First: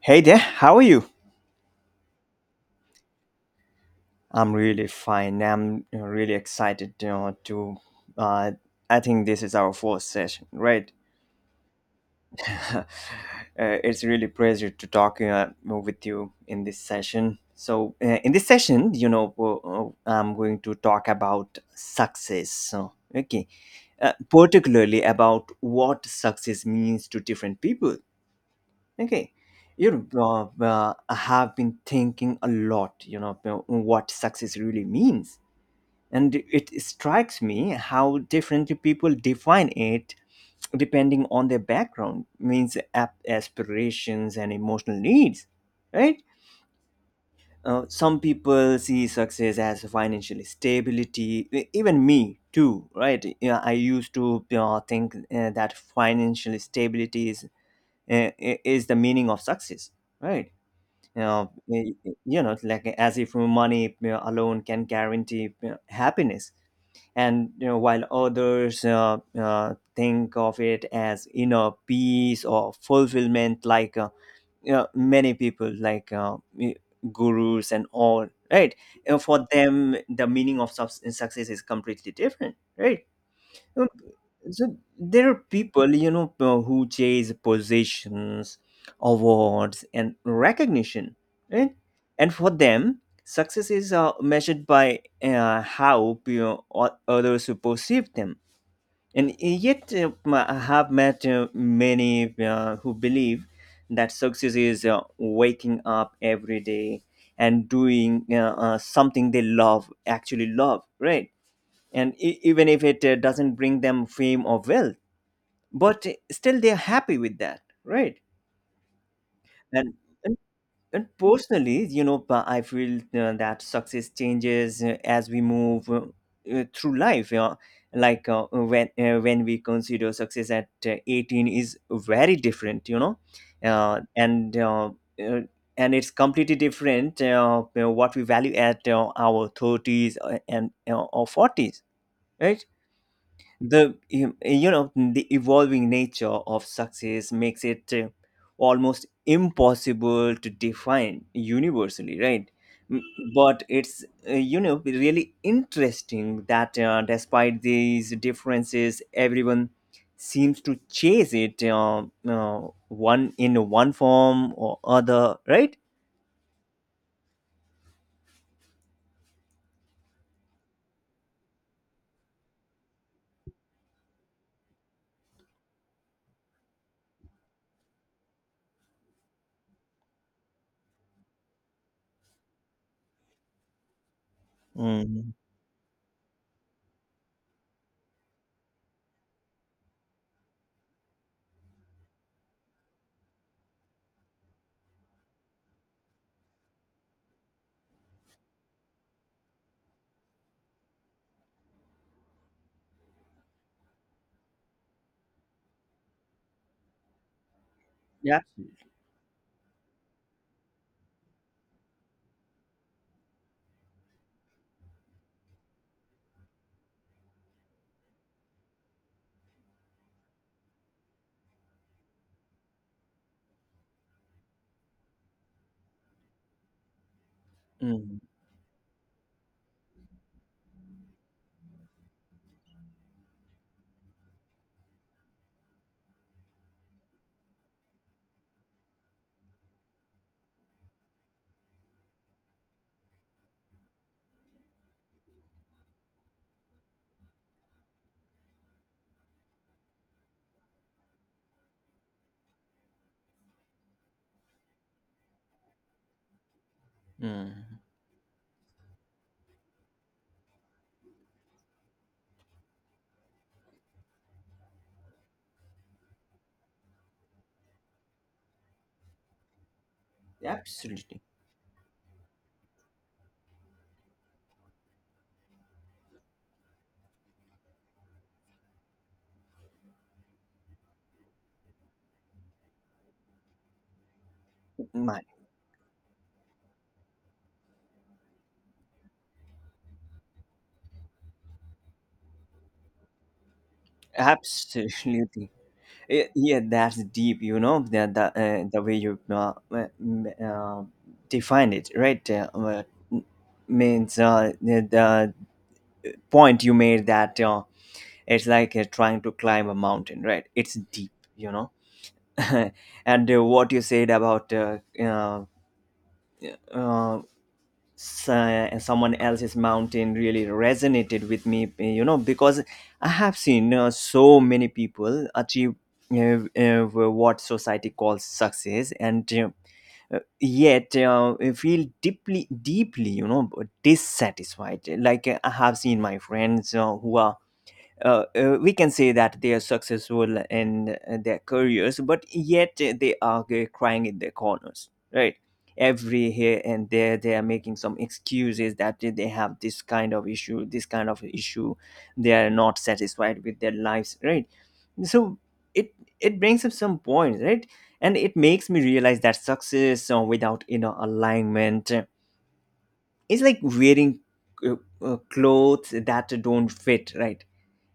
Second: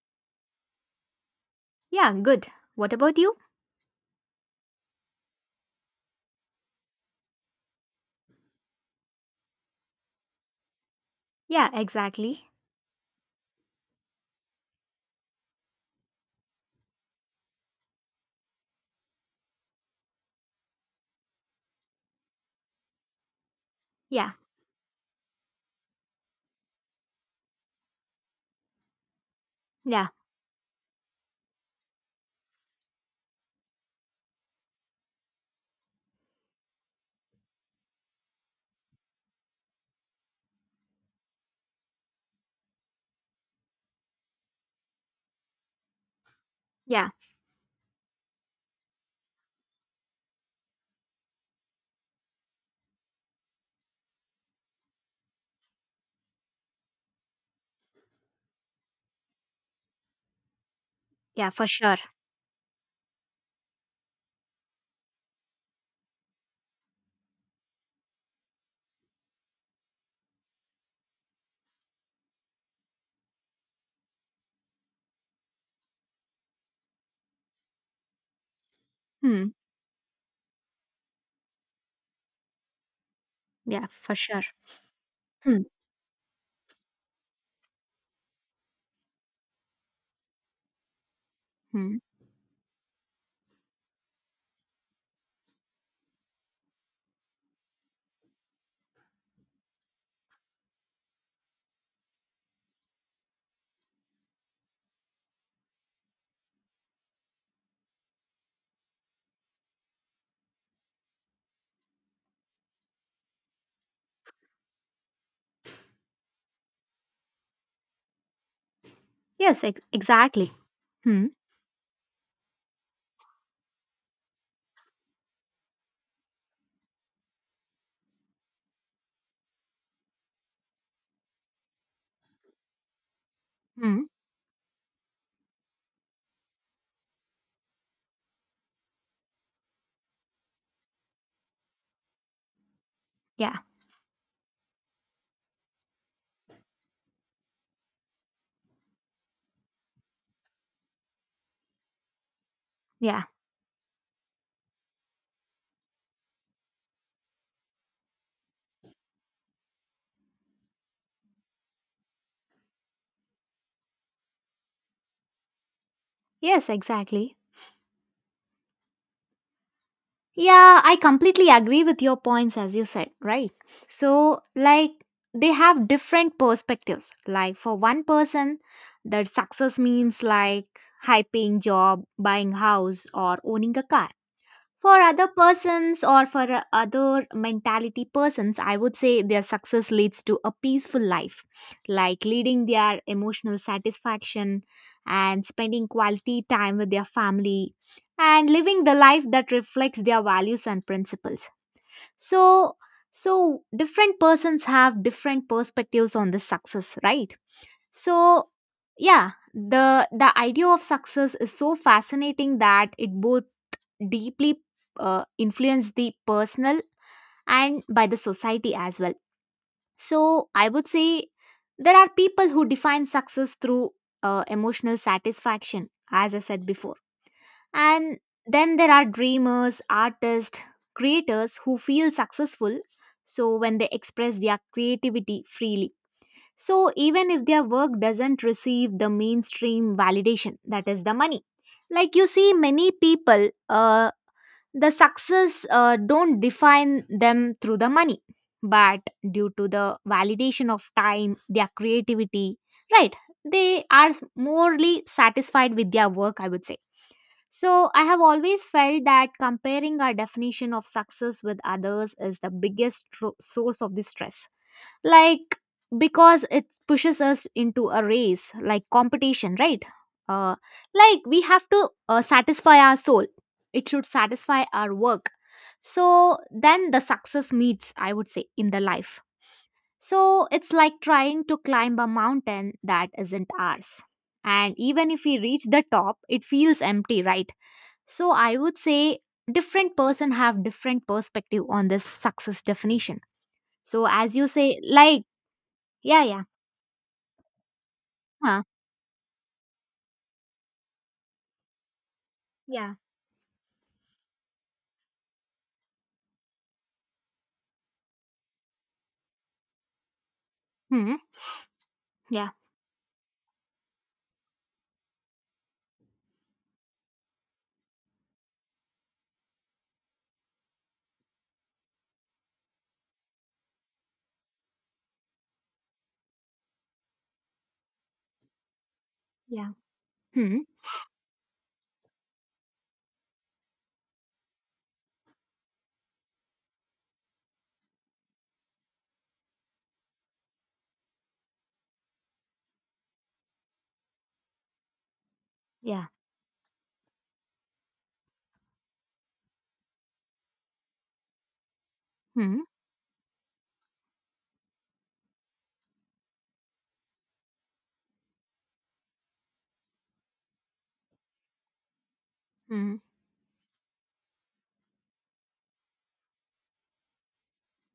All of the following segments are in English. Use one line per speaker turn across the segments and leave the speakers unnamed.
Hey there, how are you?
Yeah, good. What about you?
I'm really fine. I'm really excited you know, to. Uh, I think this is our fourth session, right?
Yeah, exactly.
uh, it's really pleasure to talk with you in this session. So, in this session, I'm going to talk about success. So, okay,
Yeah,
particularly about what success means to different people. Okay. You
yeah,
know, have been thinking a lot, about what success really means. And it strikes me how differently people define it depending on their background, means aspirations and emotional needs, right?
yeah,
Some people see success as financial stability, even me too, right? Yeah, I used to think that financial stability uh, is the meaning of success, right? you know,
yeah, for
y-
sure.
y- you know, like as if money alone can guarantee happiness. And while others think of it as inner peace or fulfillment, like many people, like gurus and all, right?
Hmm.
For them, the meaning of success is completely different, right?
Yeah, for sure.
So there are
Hmm.
people, who chase positions, awards, and recognition, right?
Hmm.
And for them, success is measured by how others perceive them. And yet, I have met many who believe that success is waking up every day and doing something they love, actually love, right? And even if it doesn't bring them fame or wealth, but still they're happy with that, right?
Yes,
and and,
exactly.
and
Hmm.
personally, but I feel that success changes as we move through life. Like when when we consider success at 18 is very different uh,
Hmm.
and uh, uh, and it's completely different, what we value at our 30s and or 40s, right?
Yeah,
The you you know the evolving nature of success makes it almost impossible to define universally, right? M-
yeah.
but it's really interesting that despite these differences, everyone seems to chase it uh, one in one form or other, right?
Yes, exactly. Yeah, I completely agree with your points as you said, right? So, like, they have different perspectives. Like, for one person, that success means like high paying job, buying house, or owning a car. For other
Mm.
persons or for other mentality persons, I would say their success leads to a peaceful life, like leading their emotional satisfaction and spending quality time with their family and living the life that reflects their values and principles. So, so different persons have different perspectives on the success, right?
Yeah.
So, yeah, the idea of success is so fascinating that it both deeply influence the personal and by the society as well. So I would say there are people who define success through emotional satisfaction, as I said before.
Mm.
And then there are dreamers, artists, creators who feel successful so when they express their creativity freely. So even if their work doesn't receive the mainstream validation, that is the money. Like you see, many people the success don't define them through the money, but due to the validation of time, their creativity, right? They are morely satisfied with their work, I would say.
Mm.
So I have always felt that comparing our definition of success with others is the biggest source of this stress. Like because it pushes us into a race, like competition, right? Uh, like
Absolutely.
we have to satisfy our soul. It should satisfy our work so then the success meets, I would say, in the life. So it's like trying to climb a mountain that isn't ours. And even
My.
if we reach the top, it feels empty, right? So I would say different person have different perspective on this success definition. So as you say, like,
Absolutely.
yeah, yeah,
Yeah, that's deep. The the,
huh,
uh, the way you defined it, right?
yeah,
Means the point you made that it's like trying to climb a mountain, right? It's deep
hmm,
you know
yeah,
And what you said about uh, someone else's mountain really resonated with me, because I have seen so many people achieve what society calls success and
yeah, hmm,
yet feel deeply, deeply dissatisfied. Like I have seen my friends who are, we can say that they are successful in their careers, but yet they are crying in their corners, right?
yeah,
Every here and there, they are making some excuses that they have this kind of issue, this kind of issue. They are
hmm,
not satisfied with their lives, right? So it it brings up some points, right? And it makes me realize that success without inner alignment
hmm,
is like wearing uh, clothes that don't fit, right?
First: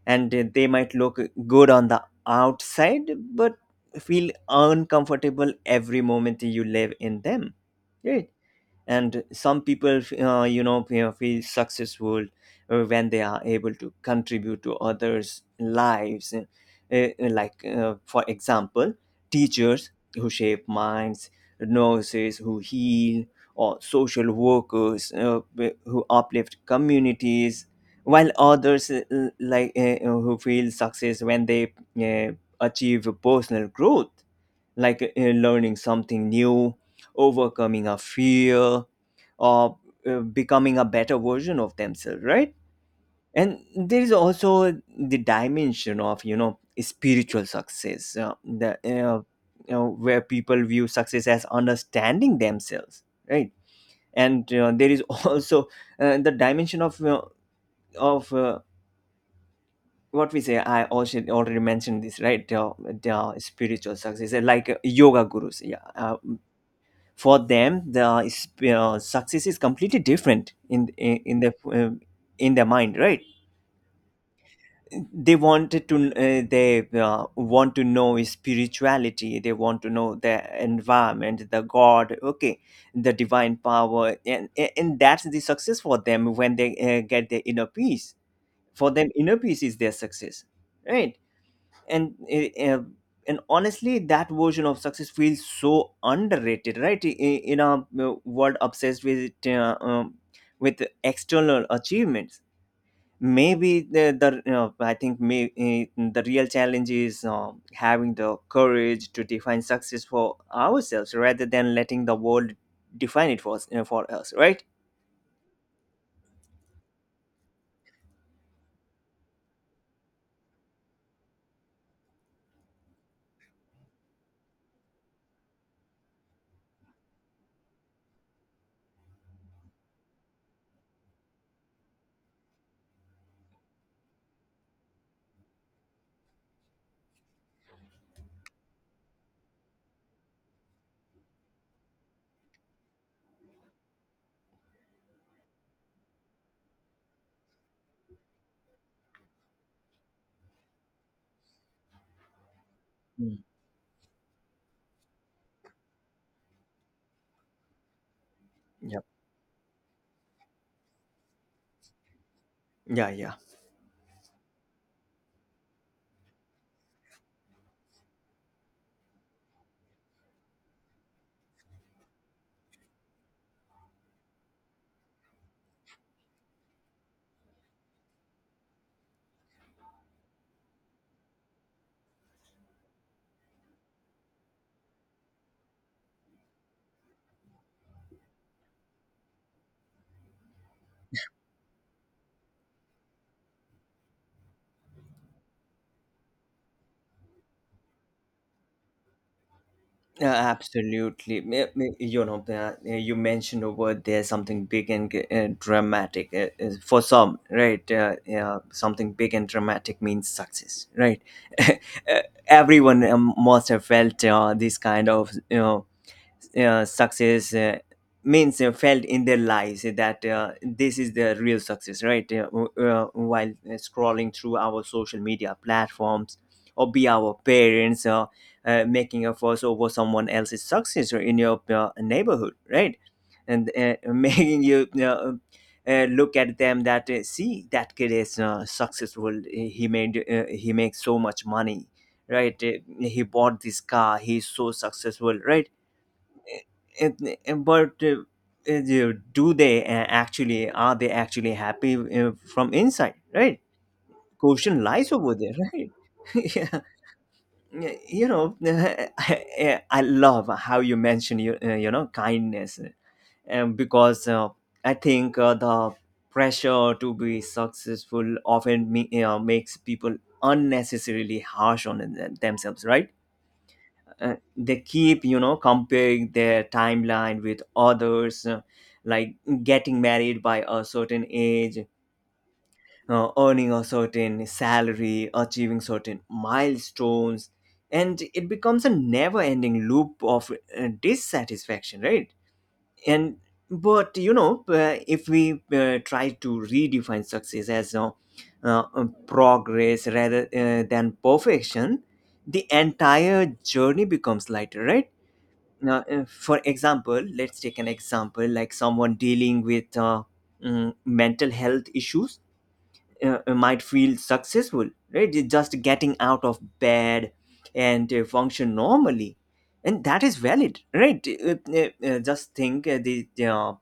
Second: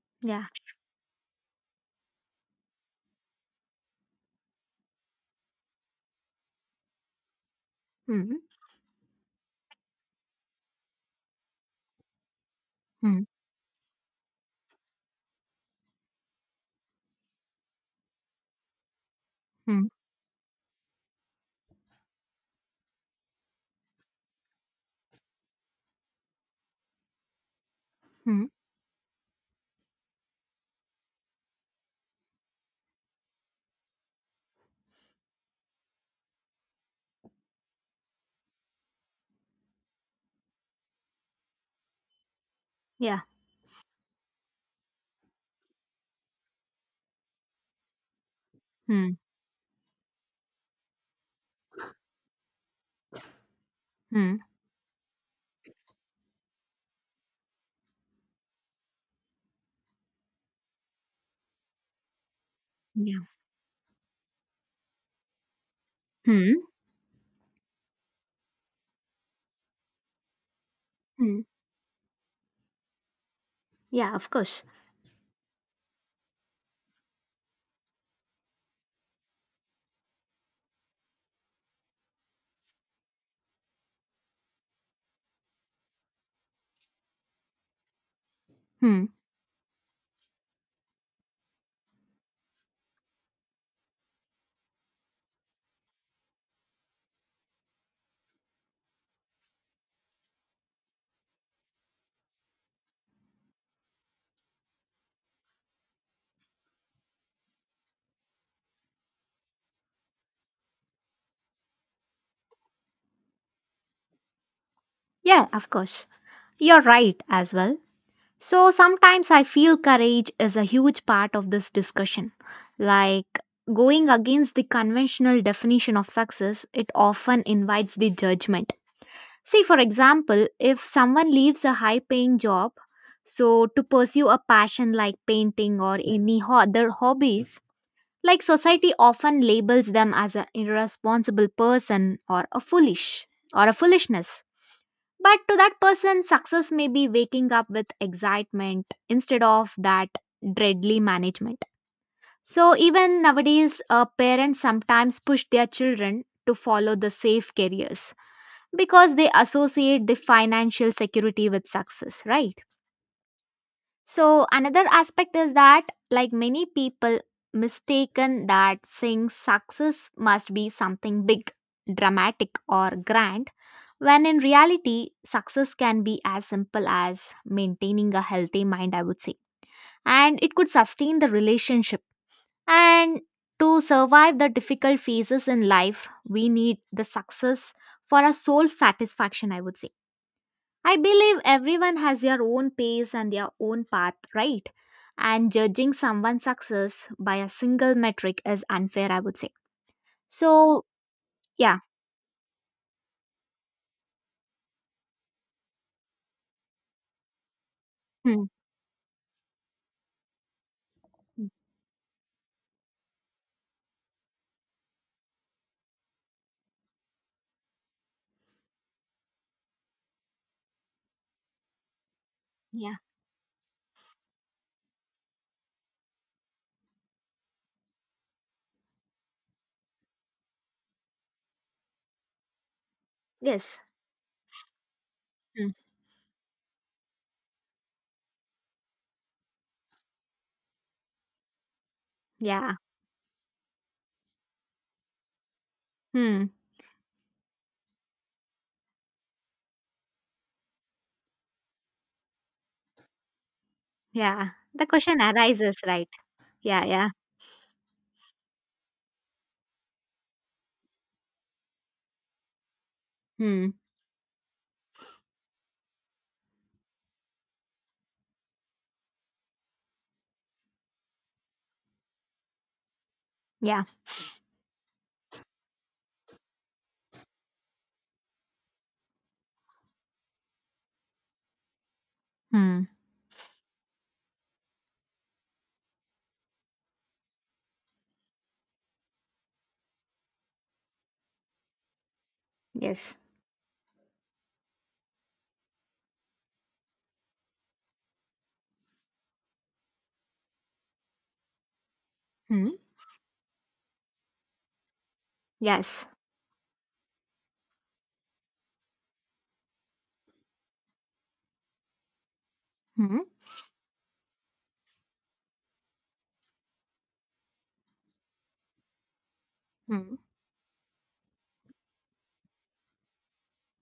And
yeah,
they might look good on the outside, but feel uncomfortable every moment you live in them, right?
hmm,
And some people feel successful when they
hmm,
are able to contribute to others lives. Like, for example,
hmm,
teachers who shape minds, nurses who heal, or social workers who uplift communities, while
hmm,
others like who feel success when they achieve personal growth, like learning something new, overcoming a fear, or becoming a better version of themselves, right?
yeah,
And there is also the dimension of spiritual success,
hmm,
where people view success as understanding themselves, right?
hmm,
And there is also the dimension of of uh, what we say. I also already mentioned this, right?
yeah,
The spiritual success, like yoga gurus, yeah,
hmm,
for them the success is completely different in in,
hmm,
in their in their mind, right?
yeah, of course.
They want to know spirituality. They want to know the environment, the god. Okay, the divine power, and that's the success for them when they get their inner peace. For
Hmm.
them, inner peace is their success, right? And uh, and honestly, that version of success feels so underrated, right? In, a world obsessed with external achievements. Maybe the you know, I think may, the real challenge is having the courage to define success for ourselves rather than letting the world define it for us, for us, right?
Yeah, of course. You're right as well. So sometimes I feel courage is a huge part of this discussion. Like going against the conventional definition of success, it often invites the judgment. See, for example, if someone leaves a high paying job, so to pursue a passion like painting or any other hobbies, like society often labels them as an irresponsible person or a foolish or a foolishness. But to that person, success may be waking up with excitement instead of that dreadly management. So even
Mm.
nowadays, parents sometimes push their children to follow the safe careers
Yeah,
because they associate the financial security with success, right?
yeah, yeah.
So another aspect is that, like many people, mistaken that saying success must be something big, dramatic, or grand when in reality, success can be as simple as maintaining a healthy mind, I would say. And it could sustain the relationship. And to survive the difficult phases in life, we need the success for a soul satisfaction, I would say. I believe everyone has their own pace and their own path, right? And judging someone's success by a single metric is unfair, I would say. So,
Absolutely. Me-
yeah.
me- You know, uh, you mentioned a word there, something big and dramatic. For some, right?
Hmm.
Yeah, something big and dramatic means success, right?
Hmm.
Uh, Everyone must have felt this kind of, success means felt in their lives that this is the real success, right? W-
Yeah.
while scrolling through our social media platforms or be our parents making a fuss over someone else's success, or in your neighborhood, right? and
Yes.
uh, making you
Hmm.
look at them, that see, that kid is successful. He makes so much money, right?
Yeah.
He bought this car, he's so successful, right?
Hmm.
But do they actually are they actually happy from inside, right?
Yeah,
Question
the
lies
question
over there,
arises,
right?
right?
Yeah.
Yeah, yeah.
I love how you mention kindness,
Hmm.
because I think the pressure to be successful often makes people unnecessarily harsh on themselves, right?
Yeah.
They keep comparing their timeline with others, like getting married by a certain age,
Hmm.
earning a certain salary, achieving certain milestones, and it becomes a never ending loop of dissatisfaction, right?
Yes.
And but you know uh, if we try to redefine success as progress rather than perfection, the
Hmm.
entire journey becomes lighter, right? Now,
Yes.
for example, let's take an example like someone dealing with mental health issues
Hmm.
might feel successful, right? They're just getting out of bed and function normally. And
Hmm.
that is valid, right? Just think the, uh,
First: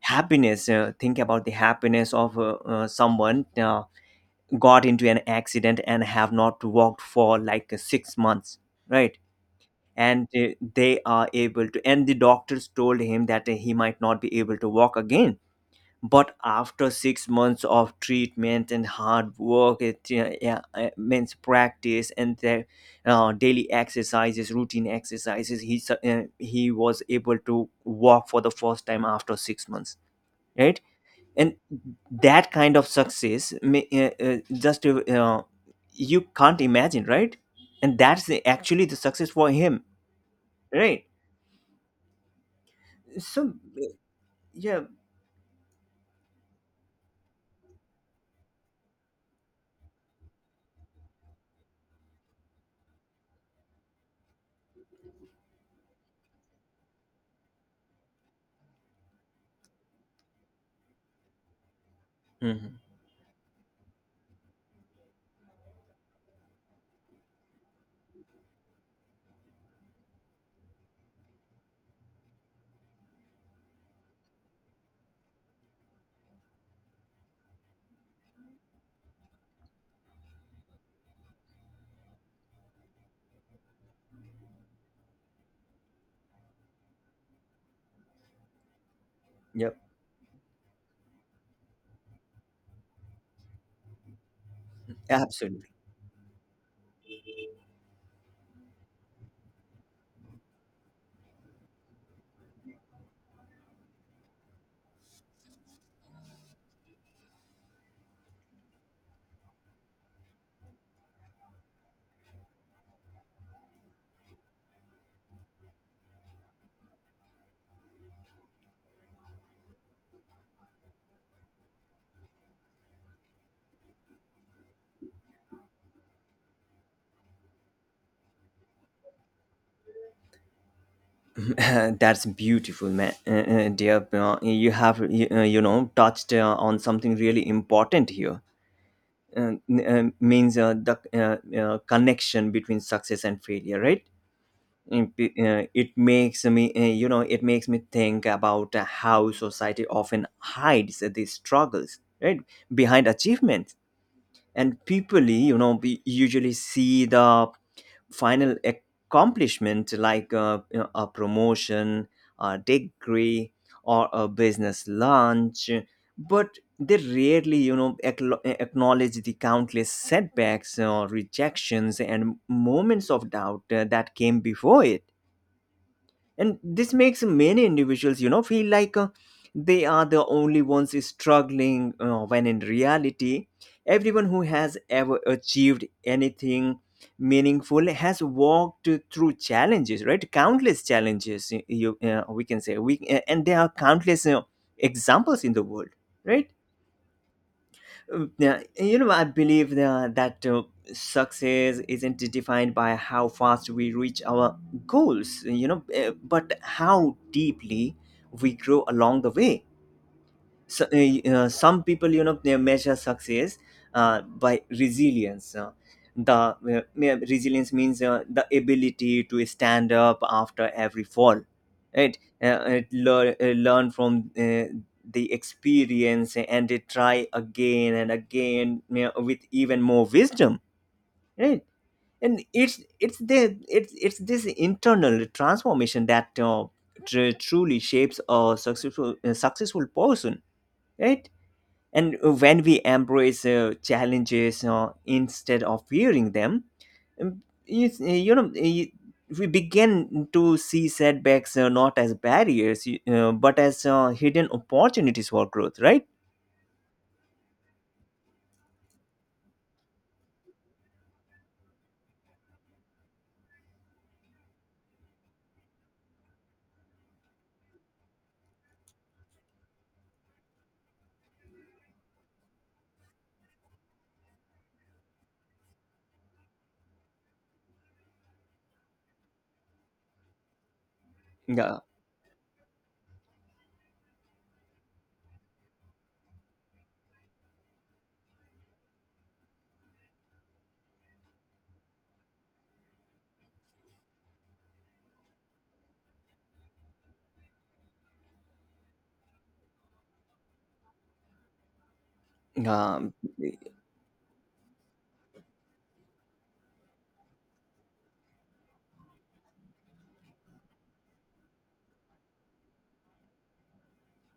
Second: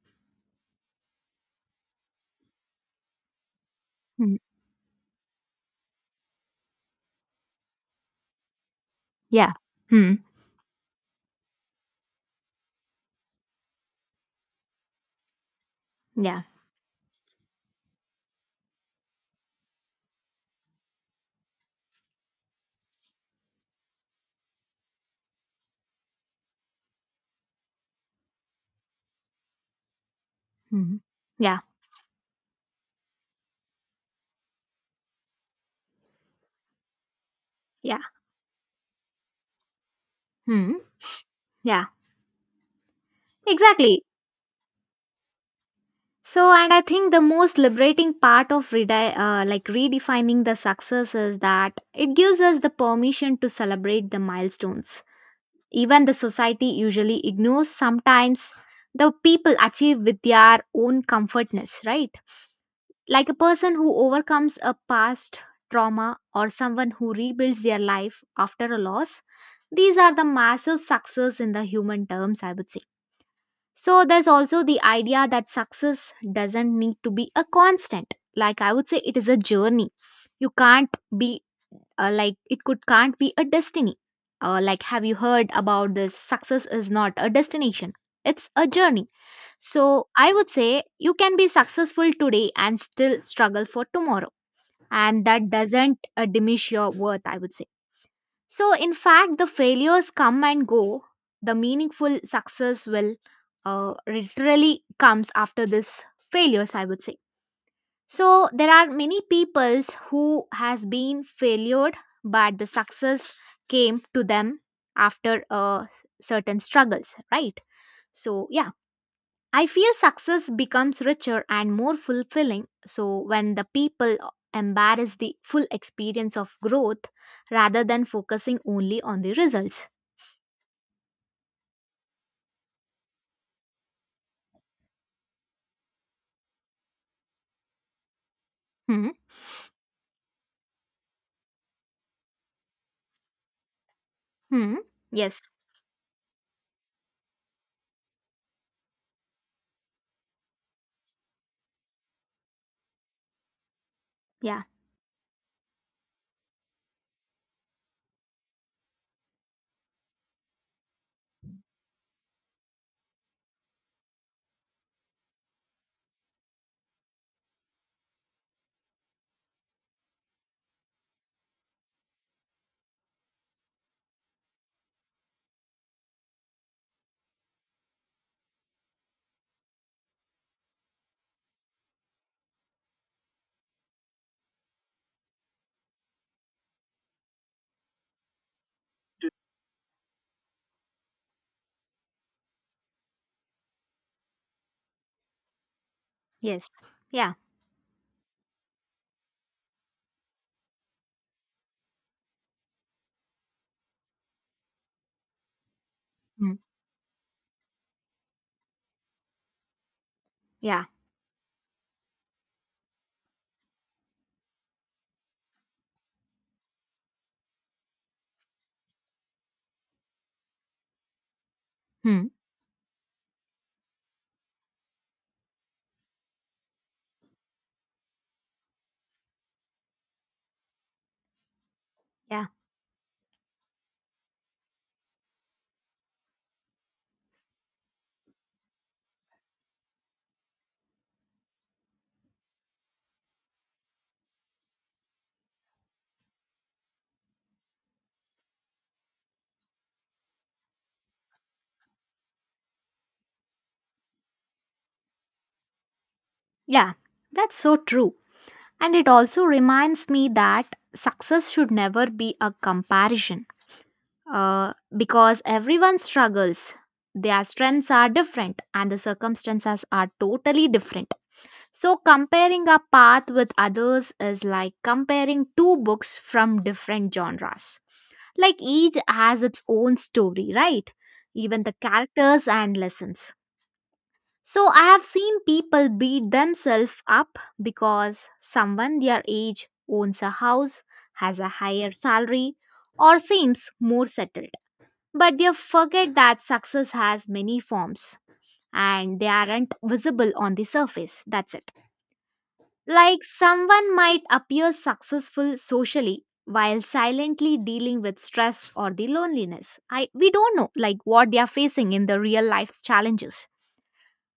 happiness, uh, think about the happiness of someone
Hmm.
got into an accident and have not walked for like 6 months, right?
Yeah. Hmm.
and they are able to and the doctors told him that he might not be able to walk again, but
Yeah.
after 6 months of treatment and hard work, it means practice and their daily exercises, routine exercises, he was able to walk for the first time after 6 months, right?
Hmm.
And
Yeah.
that kind of success may, just you can't imagine, right? And
Yeah.
that's actually the success for him,
Hmm.
right?
Yeah.
So,
Exactly.
yeah.
So, and I think the most liberating part of like redefining the success is that it gives us the permission to celebrate the milestones. Even the society usually ignores sometimes the people achieve with their own comfortness, right?
Hmm.
Like a person who overcomes a past trauma or someone who rebuilds their life after a loss, these are the massive success in the human terms, I would say. So there's also the idea that success doesn't need to be a constant, like I would say it is a journey. You can't be like it could can't be a destiny. Like, have you heard about this? Success is not a destination, it's a journey.
Yep,
So I would say you can be successful today and still struggle for tomorrow. And that
absolutely.
doesn't diminish your worth, I would say. So, in fact, the failures come and go. The meaningful success will literally comes after this failures, I would say. So there are many peoples who has been failured, but the success came to them after a certain struggles, right? So yeah, I feel success becomes richer and more fulfilling so when the people embrace the full experience of growth rather than focusing only on the results.
That's beautiful, man. Dear, you have you, you know touched on something really important here.
Hmm.
Means the connection between success and failure, right?
Hmm.
And p-
Yes.
uh, It makes me, it makes me think about how society often hides the struggles, right, behind achievements
Yeah.
and people, you know, we usually see the final accomplishment like a promotion, a degree, or a business launch, but they rarely, you know, acknowledge the countless setbacks or rejections and moments of doubt that came before it. And this makes many individuals, you know, feel like they are the only ones struggling when in reality everyone who has ever achieved anything meaningful has walked through challenges, right? Countless challenges. You We can say we and there are countless examples in the world, right?
Yes. Yeah.
Yeah, you know, I believe that success isn't defined by how fast we reach our goals, you know,
Hmm.
but how deeply we grow along the way.
Yeah.
So some people, you know, they measure success by resilience. Resilience means the ability to stand up after every fall, right?
Hmm.
Learn from the experience, and they try again and again, you know, with even more wisdom, right? and
Yeah.
it's it's the it's it's this internal transformation that truly shapes a successful person, right? And when we embrace challenges instead of fearing them, um, you, you know, uh, you- we begin to see setbacks not as barriers, but as hidden opportunities for growth, right?
Yeah. That's so true. And it also reminds me that success should never be a comparison because everyone struggles. Their strengths are different and the circumstances are totally different. So, comparing a path with others is like comparing two books from different genres. Like each has its own story, right? Even the
Yeah.
characters and lessons. So, I have seen people beat themselves up because someone their age owns a house, has a higher salary, or seems more settled. But they forget that success has many forms and they aren't visible on the surface. That's it.
Um,
Like someone might appear successful socially while silently dealing with stress or the loneliness. I we don't know like what they are facing in the real life's challenges.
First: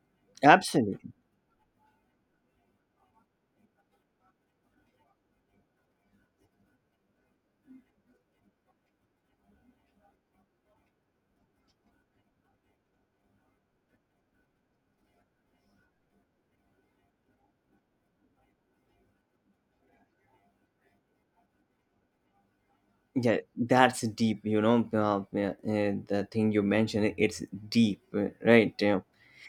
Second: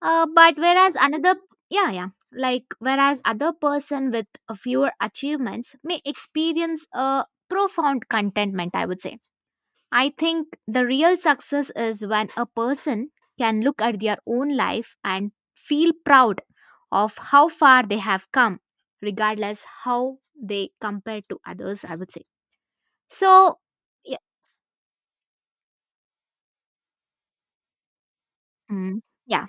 But whereas
absolutely,
another yeah, yeah, like whereas other person with a fewer achievements may experience a profound contentment, I would say. I think the real success is when a person can look at their own life and feel proud of how far they have come, regardless how they compare to others, I would say.
yeah,
So,
that's
yeah,
deep, you know. Yeah, the thing you mentioned, it's deep, right? Yeah.
mm, yeah,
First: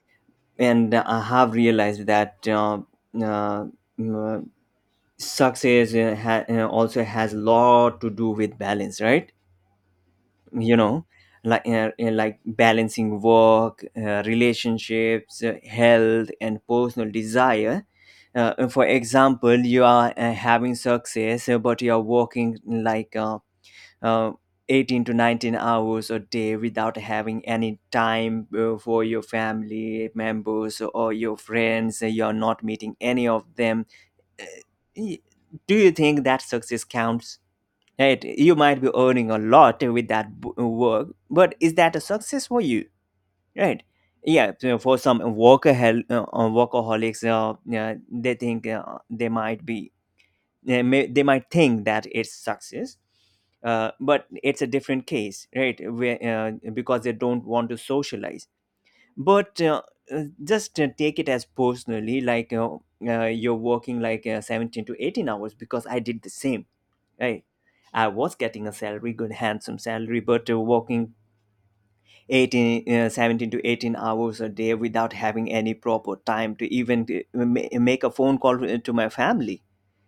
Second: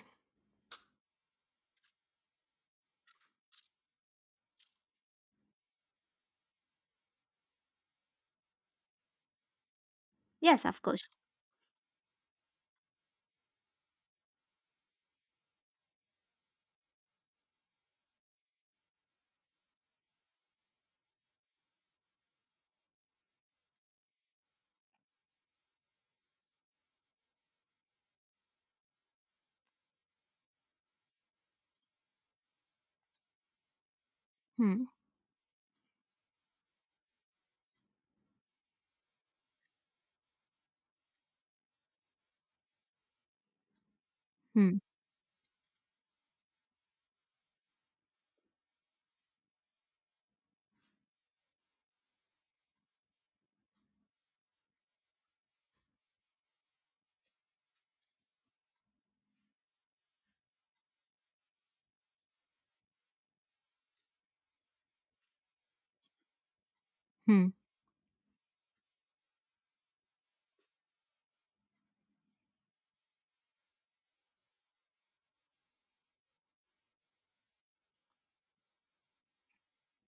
And I have realized that uh, success also has a lot to do with balance, right?
yes,
You
of
know,
course.
like balancing work, relationships, health, and personal desire. For example, you are having success, but you are working like uh, 18 to 19 hours a day without having any time for your family members or your friends. You are not meeting any of them. Eh,
Hmm,
Y- do you think that success counts, right? You might be earning a lot with that work, but is that a success for you, right? Yeah.
hmm,
So for some workaholics, yeah, they think they might be they, may, they might think that it's success, but it's a different case, right, where, because they don't want to socialize. But just take it as personally, like you're working like 17 to 18 hours, because I did the same, right?
hmm,
I was getting a salary, good handsome salary, but working 18 uh, 17 to 18 hours a day without having any proper time to even make a phone call to my family.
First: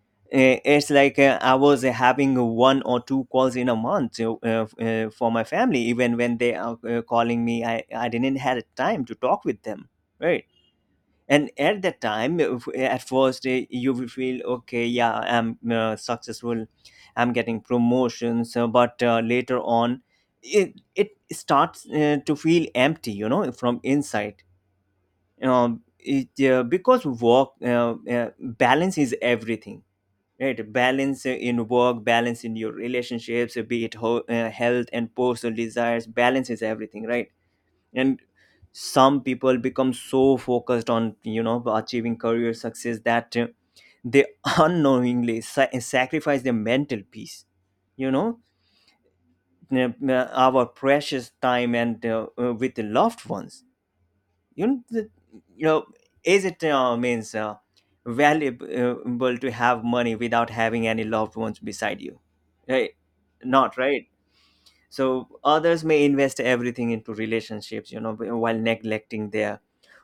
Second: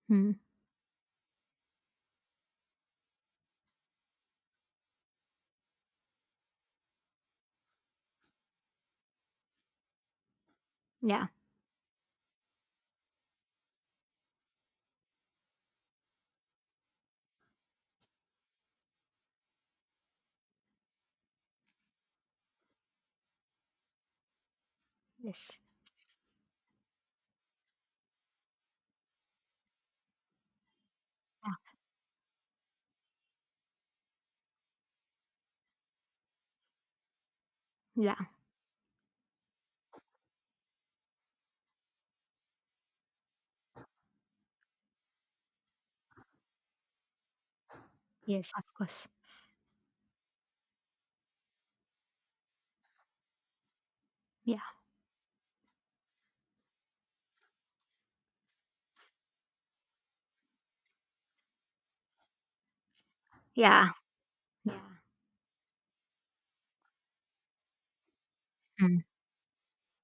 hmm.
It's like I was having one or two calls in a month for my family. Even when they are calling me, I didn't have time to talk with them, right?
Yeah,
And at that time, at first, you will feel okay, yeah, I'm successful, I'm getting promotions, but later on, it starts to feel empty, you know, from inside.
yes,
Because work balance is everything, right? Balance in
yeah,
work, balance in your relationships, health, and personal desires. Balance is everything, right? And
yeah,
some people become so focused on, you know, achieving career success that they unknowingly sacrifice their mental peace, you know,
yes, of course.
our precious time and with the loved ones,
Yeah,
you know. You know is it means valuable to have money without having any loved ones beside you, right? Not
yeah,
right.
yeah.
So others may invest everything into relationships, you know, while
Hmm,
neglecting their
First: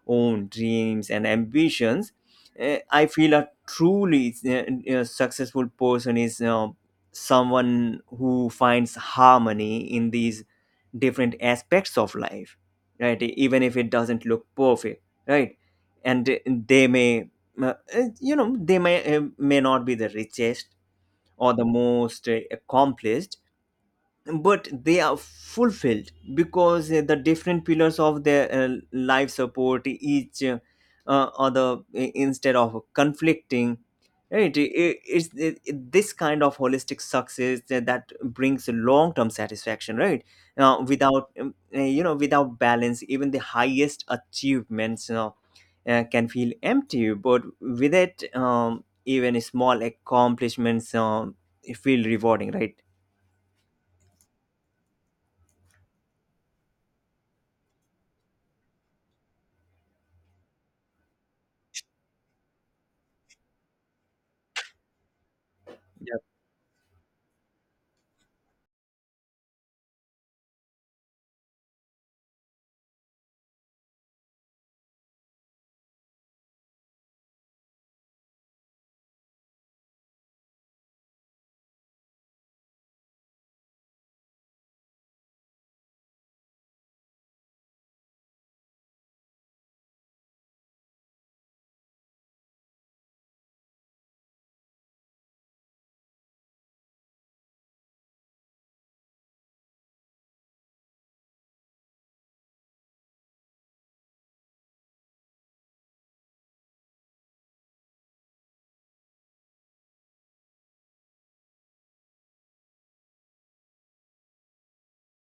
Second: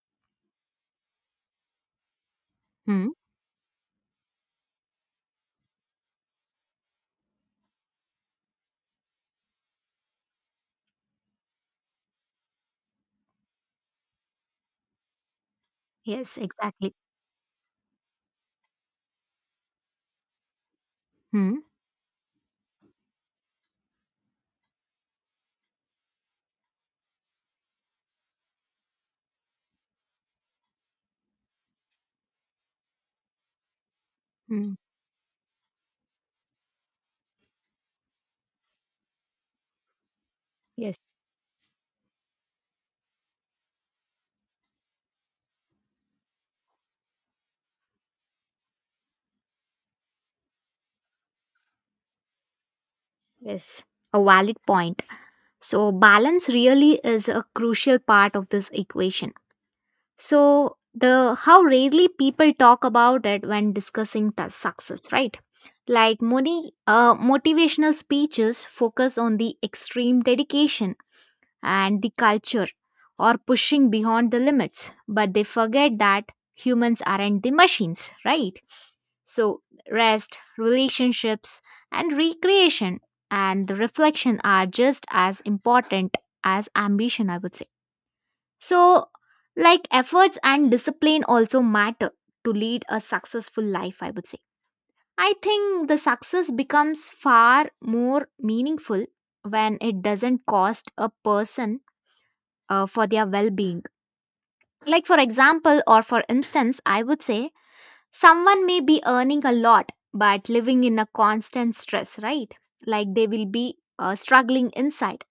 own dreams and ambitions. I
hmm.
feel a truly successful person is, you know, someone who finds harmony in these different aspects of life, right? Even if it doesn't look perfect, right? And
Yes,
they
exactly.
may you know, they may not be the richest or
Hmm,
the most accomplished, but they are fulfilled because the different pillars of their life support each other instead of conflicting, right?
hmm.
It's it, this kind of holistic success that brings long term satisfaction, right? Now
Yes,
without without balance, even the highest achievements, you know, can feel empty, but with it, even small accomplishments, feel rewarding, right?
yes. A valid point. So, balance really is a crucial part of this equation. So, the how rarely people talk about it when discussing the success, right?
Yep.
Like many motivational speeches focus on the extreme dedication and the culture or pushing beyond the limits, but they forget that humans aren't the machines, right? So, rest, relationships, and recreation and the reflection are just as important as ambition, I would say. So, like efforts and discipline also matter to lead a successful life, I would say. I think the success becomes far more meaningful when it doesn't cost a person for their well being. Like, for example, or for instance, I would say someone may be earning a lot but living in a constant stress, right? Like they will be struggling inside,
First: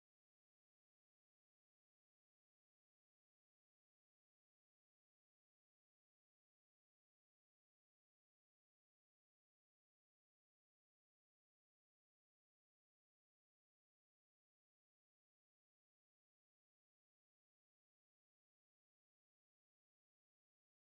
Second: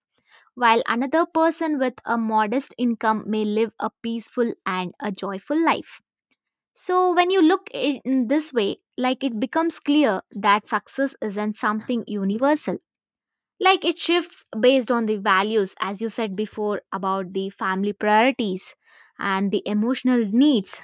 while another person with a modest income may live a peaceful and a joyful life. So, when you look in this way, like it becomes clear that success isn't something universal. Like it shifts based on the values, as you said before, about the family priorities and the emotional needs.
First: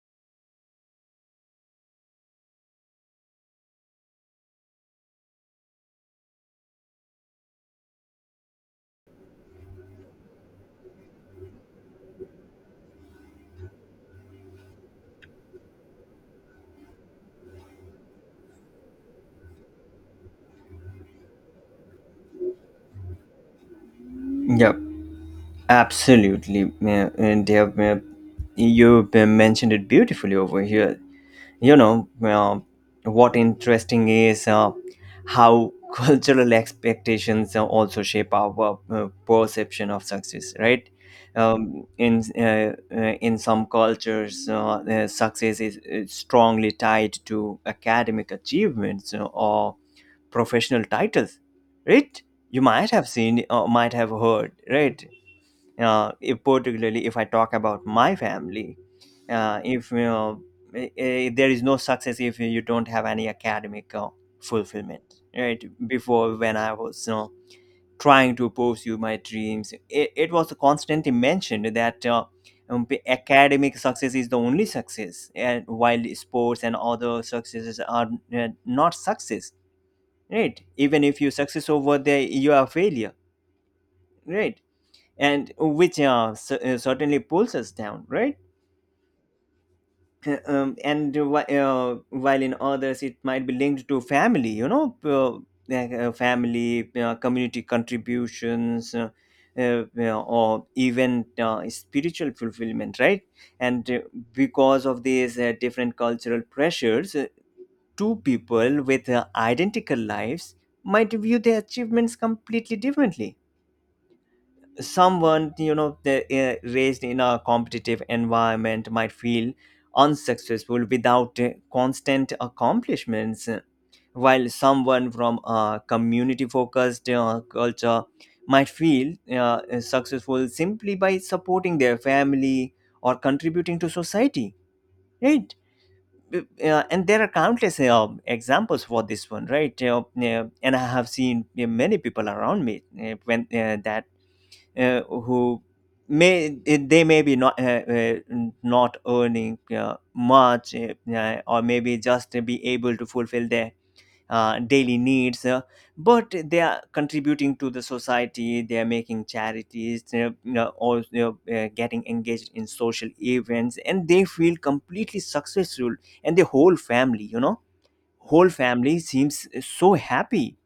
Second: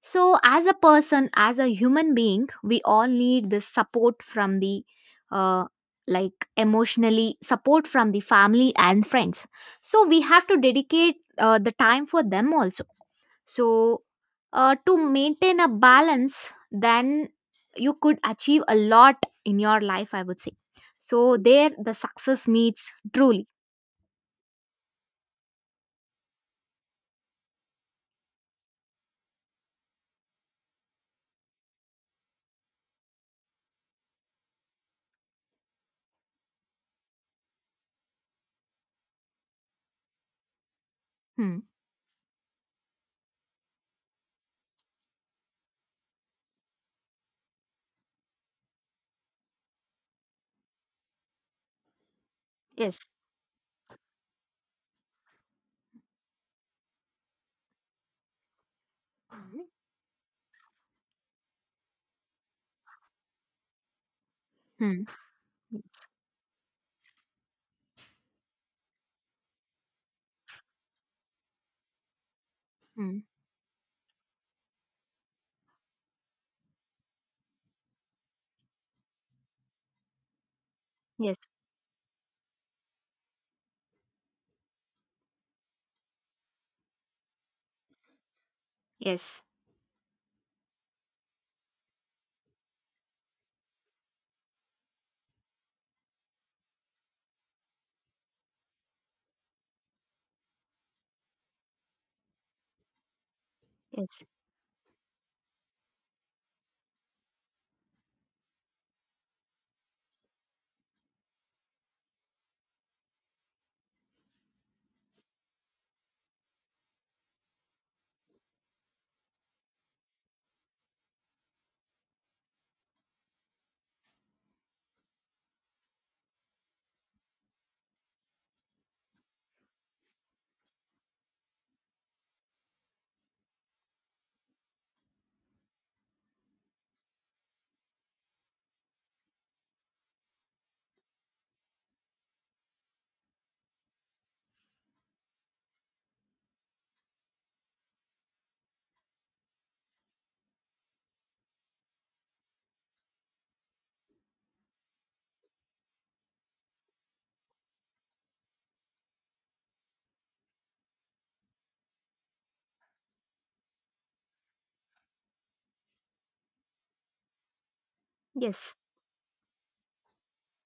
So, as a person, as a human being, we all need this support from the uh, like emotionally support from the family and friends. So, we have to dedicate the time for them also. So, to maintain a balance, then you could achieve a lot in your life, I would say. So, there the success meets truly.
Yeah. Absolutely, yeah. And they have, you mentioned it beautifully over here. You know, what interesting is how cultural expectations also shape our perception of success, right?
Hmm.
In some cultures, success is strongly tied to academic achievements or professional titles, right? You might have
Yes.
seen or might have heard, right? If particularly if I talk about my family, if you know, there is no success if you don't have any academic fulfillment.
Hmm.
Right,
Yes.
before, when I was, you know, trying to pursue my dreams, it was constantly mentioned that.
Hmm.
Academic success is the only success, and while sports and other successes are not success, right? Even if you
Yes.
success over there, you are a failure, right? And which certainly pulls us down, right?
Yes.
Uh, um, and whi- uh, while in others it might be linked to family, you know, family, community contributions, or even spiritual fulfillment, right? And
Yes.
because of these different cultural pressures, two people with identical lives might view their achievements completely differently. Someone, you know, they raised in a competitive environment, might feel unsuccessful without constant accomplishments, while someone from a community focused culture might feel successful simply by supporting their family or contributing to society, right? And there are countless examples for this one, right? Yeah. And I have seen many people around me, when that who may eh, they may be not not earning much, or maybe just be able to fulfill their daily needs, but they are contributing to the society, they are making charities, you know, getting engaged in social events, and they feel completely successful, and the whole family, you know, whole
Yes.
family seems so happy.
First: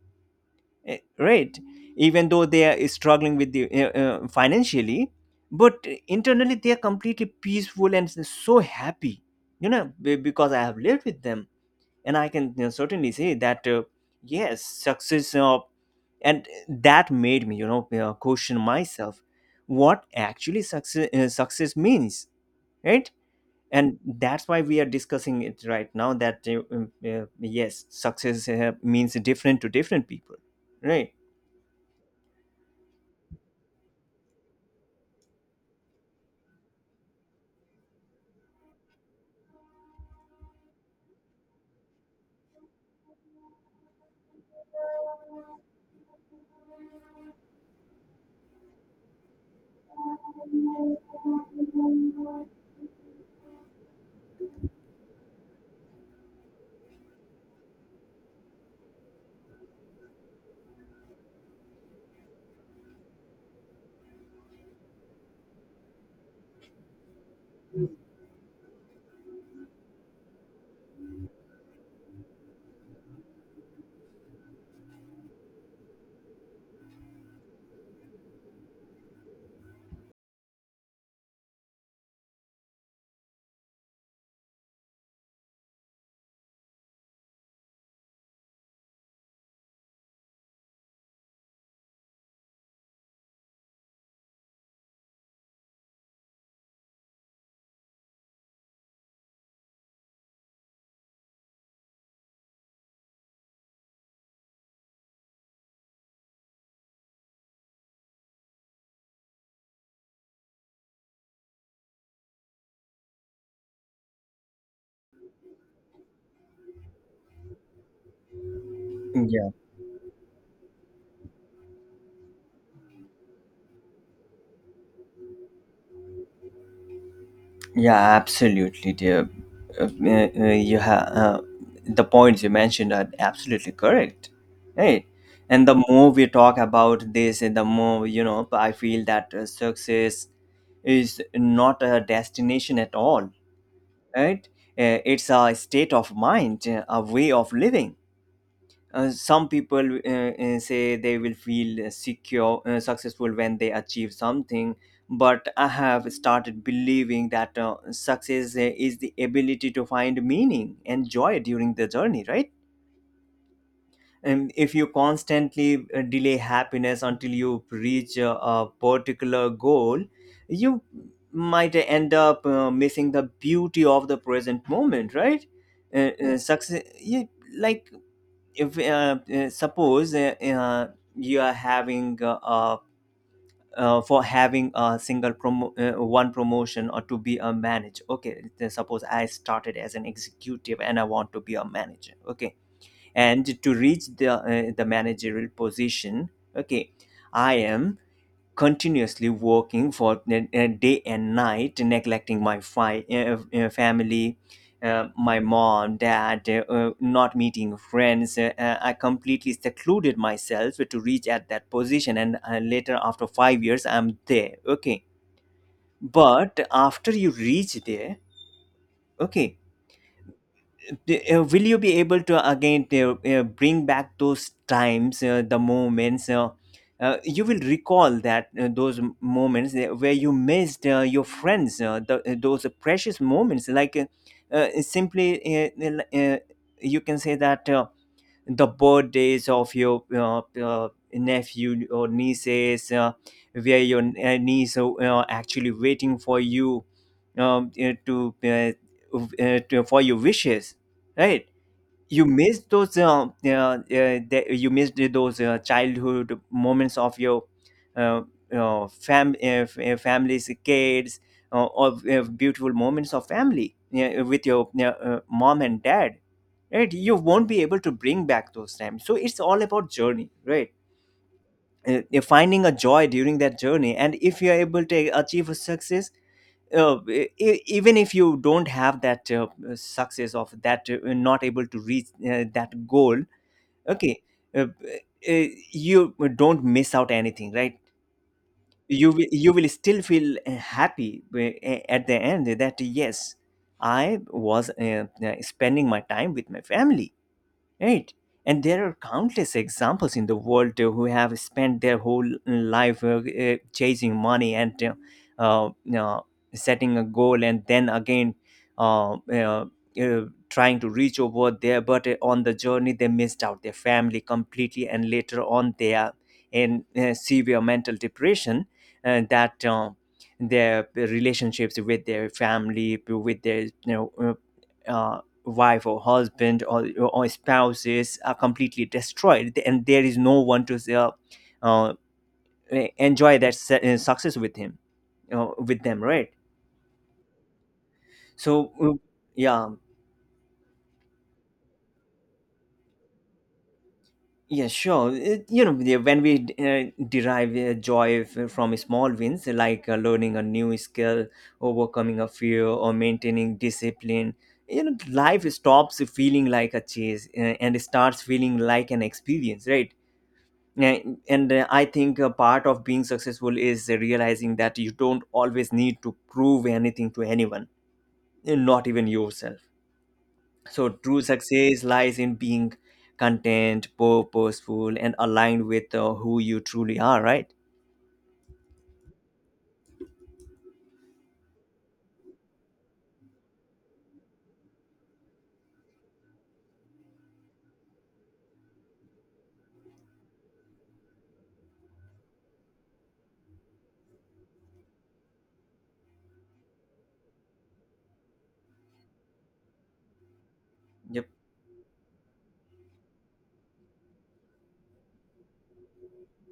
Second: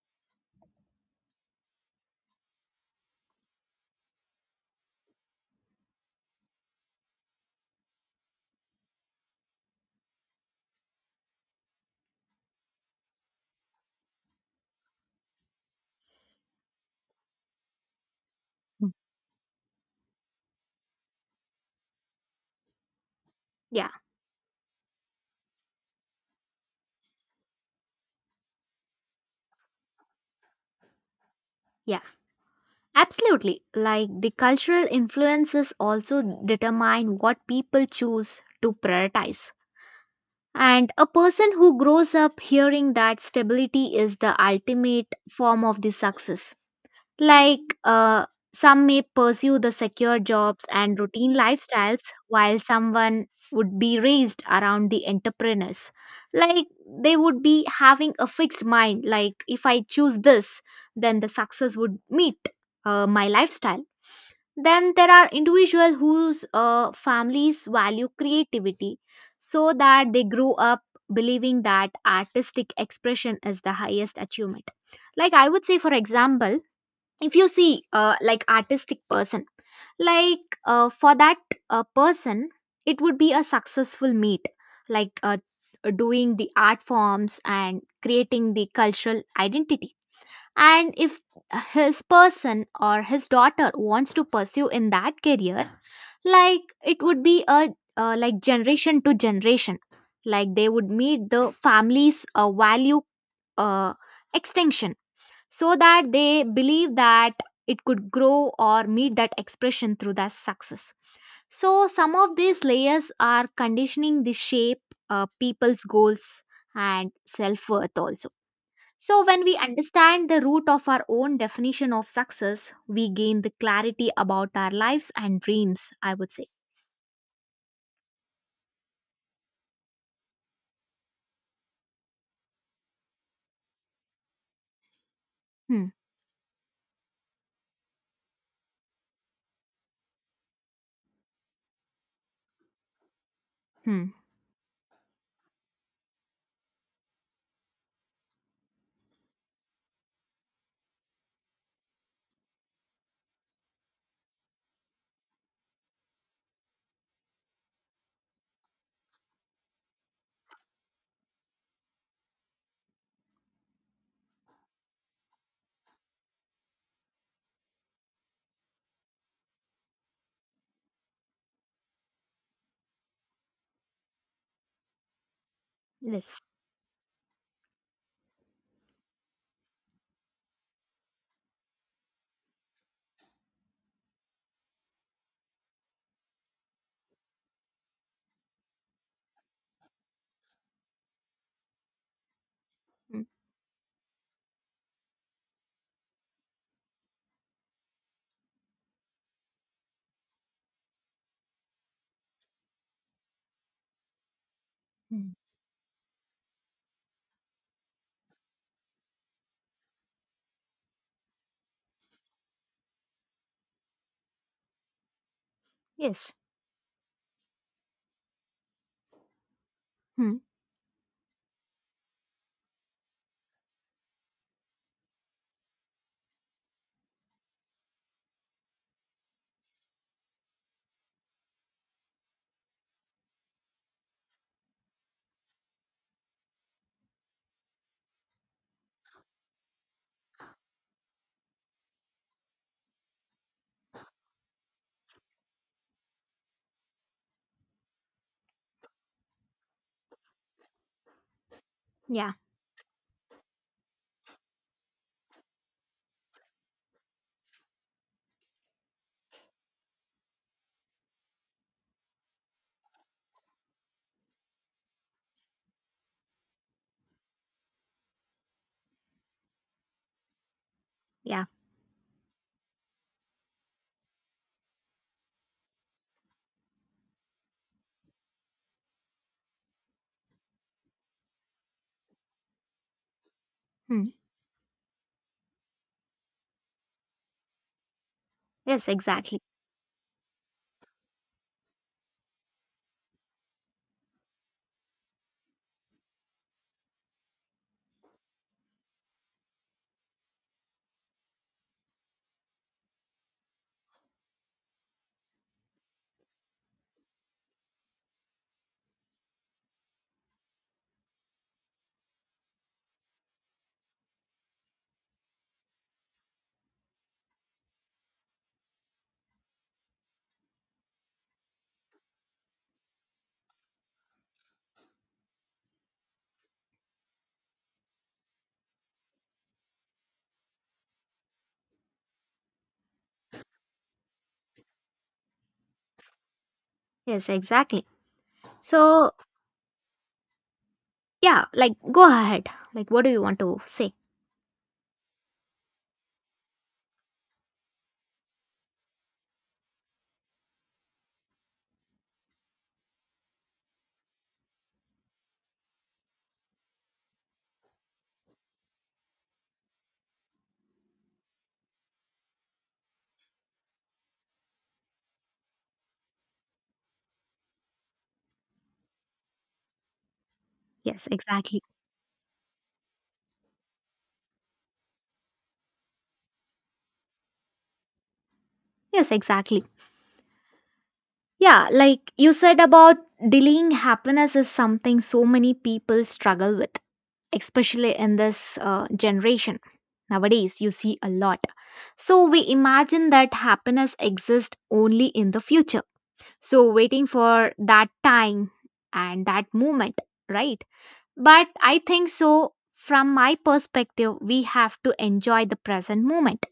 Right. Even though they are struggling with the financially, but internally they are completely peaceful and so happy, you know, because I have lived with them, and I can, you know, certainly say that, yes, success. And that made me, you know, question
Hmm.
myself, what actually success success means, right?
Yeah.
And that's why we are discussing it right now, that yes, success means different to different people, right?
Yeah. Absolutely. Like the cultural influences also determine what people choose to prioritize. And a person who grows up hearing that stability is the ultimate form of the success. Like some may pursue the secure jobs and routine lifestyles, while someone would be raised around the entrepreneurs. Like they would be having a fixed mind, like if I choose this, then the success would meet my lifestyle. Then there are individuals whose families value creativity so that they grow up believing that artistic expression is the highest achievement. Like I would say, for example, if you see like artistic person, like for that person, it would be a successful meet, like doing the art forms and creating the cultural identity. And if his person or his daughter wants to pursue in that career, like it would be a like generation to generation, like they would meet the family's value uh, extinction so that they believe that it could grow or meet that expression through that success. So some of these layers are conditioning the shape people's goals and self worth also. So, when
Yeah,
we understand the root of our own definition of success, we gain the clarity about our lives and dreams, I would say.
yeah, absolutely, dear. You have, the points you mentioned are absolutely correct, right? And the
Hmm,
more we talk about this, and the more, you know, I feel that success is not a destination at all,
hmm,
right? It's a state of mind, a way of living. Some people say they will feel secure successful when they achieve something, but I have started believing that success is the ability to find meaning and joy during the journey, right? And if you constantly delay happiness until you reach a particular goal, you might end up missing the beauty of the present moment, right?
yes,
Success, like, if suppose you are having for having a single promo one promotion, or to be a manager, okay. Then suppose I started as an executive and I want to be a manager, okay,
hmm,
and to reach the managerial position, okay, I am continuously working for day and night, neglecting my family,
hmm,
my mom, dad, not meeting friends. I completely secluded myself to reach at that position, and later, after 5 years, I'm there. Okay,
yes,
but after you reach there, okay,
hmm,
will you be able to again bring back those times, the moments, you will recall that those moments where you missed your friends, those precious moments, like simply you can say that the birthdays of your nephew or nieces, where your niece actually waiting for you um, uh, to, uh, to for your wishes, right? You
yeah,
missed those, you missed those childhood moments of your uh, families kids, of beautiful moments of family, yeah, with your mom and dad, right? You won't be able to bring back those times, so it's all about journey, right?
yeah,
You finding a joy during that journey, and if you're able to achieve a success even if you don't have that success, of that not able to reach that goal,
hmm,
okay, you don't miss out anything, right?
yes, exactly,
You will still feel happy at the end that yes, I was spending my time with my family. Right. And there are countless examples in the world who have spent their whole life chasing money and uh, you know, setting a goal and then again uh, uh, uh, trying to reach over there. But on the journey, they missed out their family completely. And later on, they are in severe mental depression, that their relationships with their family, with their eh, uh, wife or husband or spouses are completely destroyed, and there is no one to uh, enjoy that success with him, with them, right?
yes, exactly.
so uh,
So,
yeah
yeah, like, go ahead. Like, what do you want to say?
yeah, sure. When we derive joy from small wins, like learning a new skill, overcoming a fear, or maintaining discipline, you know, life stops feeling like a chase and starts feeling like an experience, right? Yeah, and I think a part of being successful is realizing that you don't always need to prove anything to anyone, and not even yourself. So
Yes,
true
exactly,
success lies in being content, purposeful, and aligned with who you truly are, right?
yes, exactly. Yeah, like you said about delaying happiness is something so many people struggle with, especially in this generation. Nowadays, you see a lot. So, we imagine that happiness exists only in the future. So, waiting for that time and that moment, right?
Yep.
But I think so, from my perspective, we have to enjoy the present moment,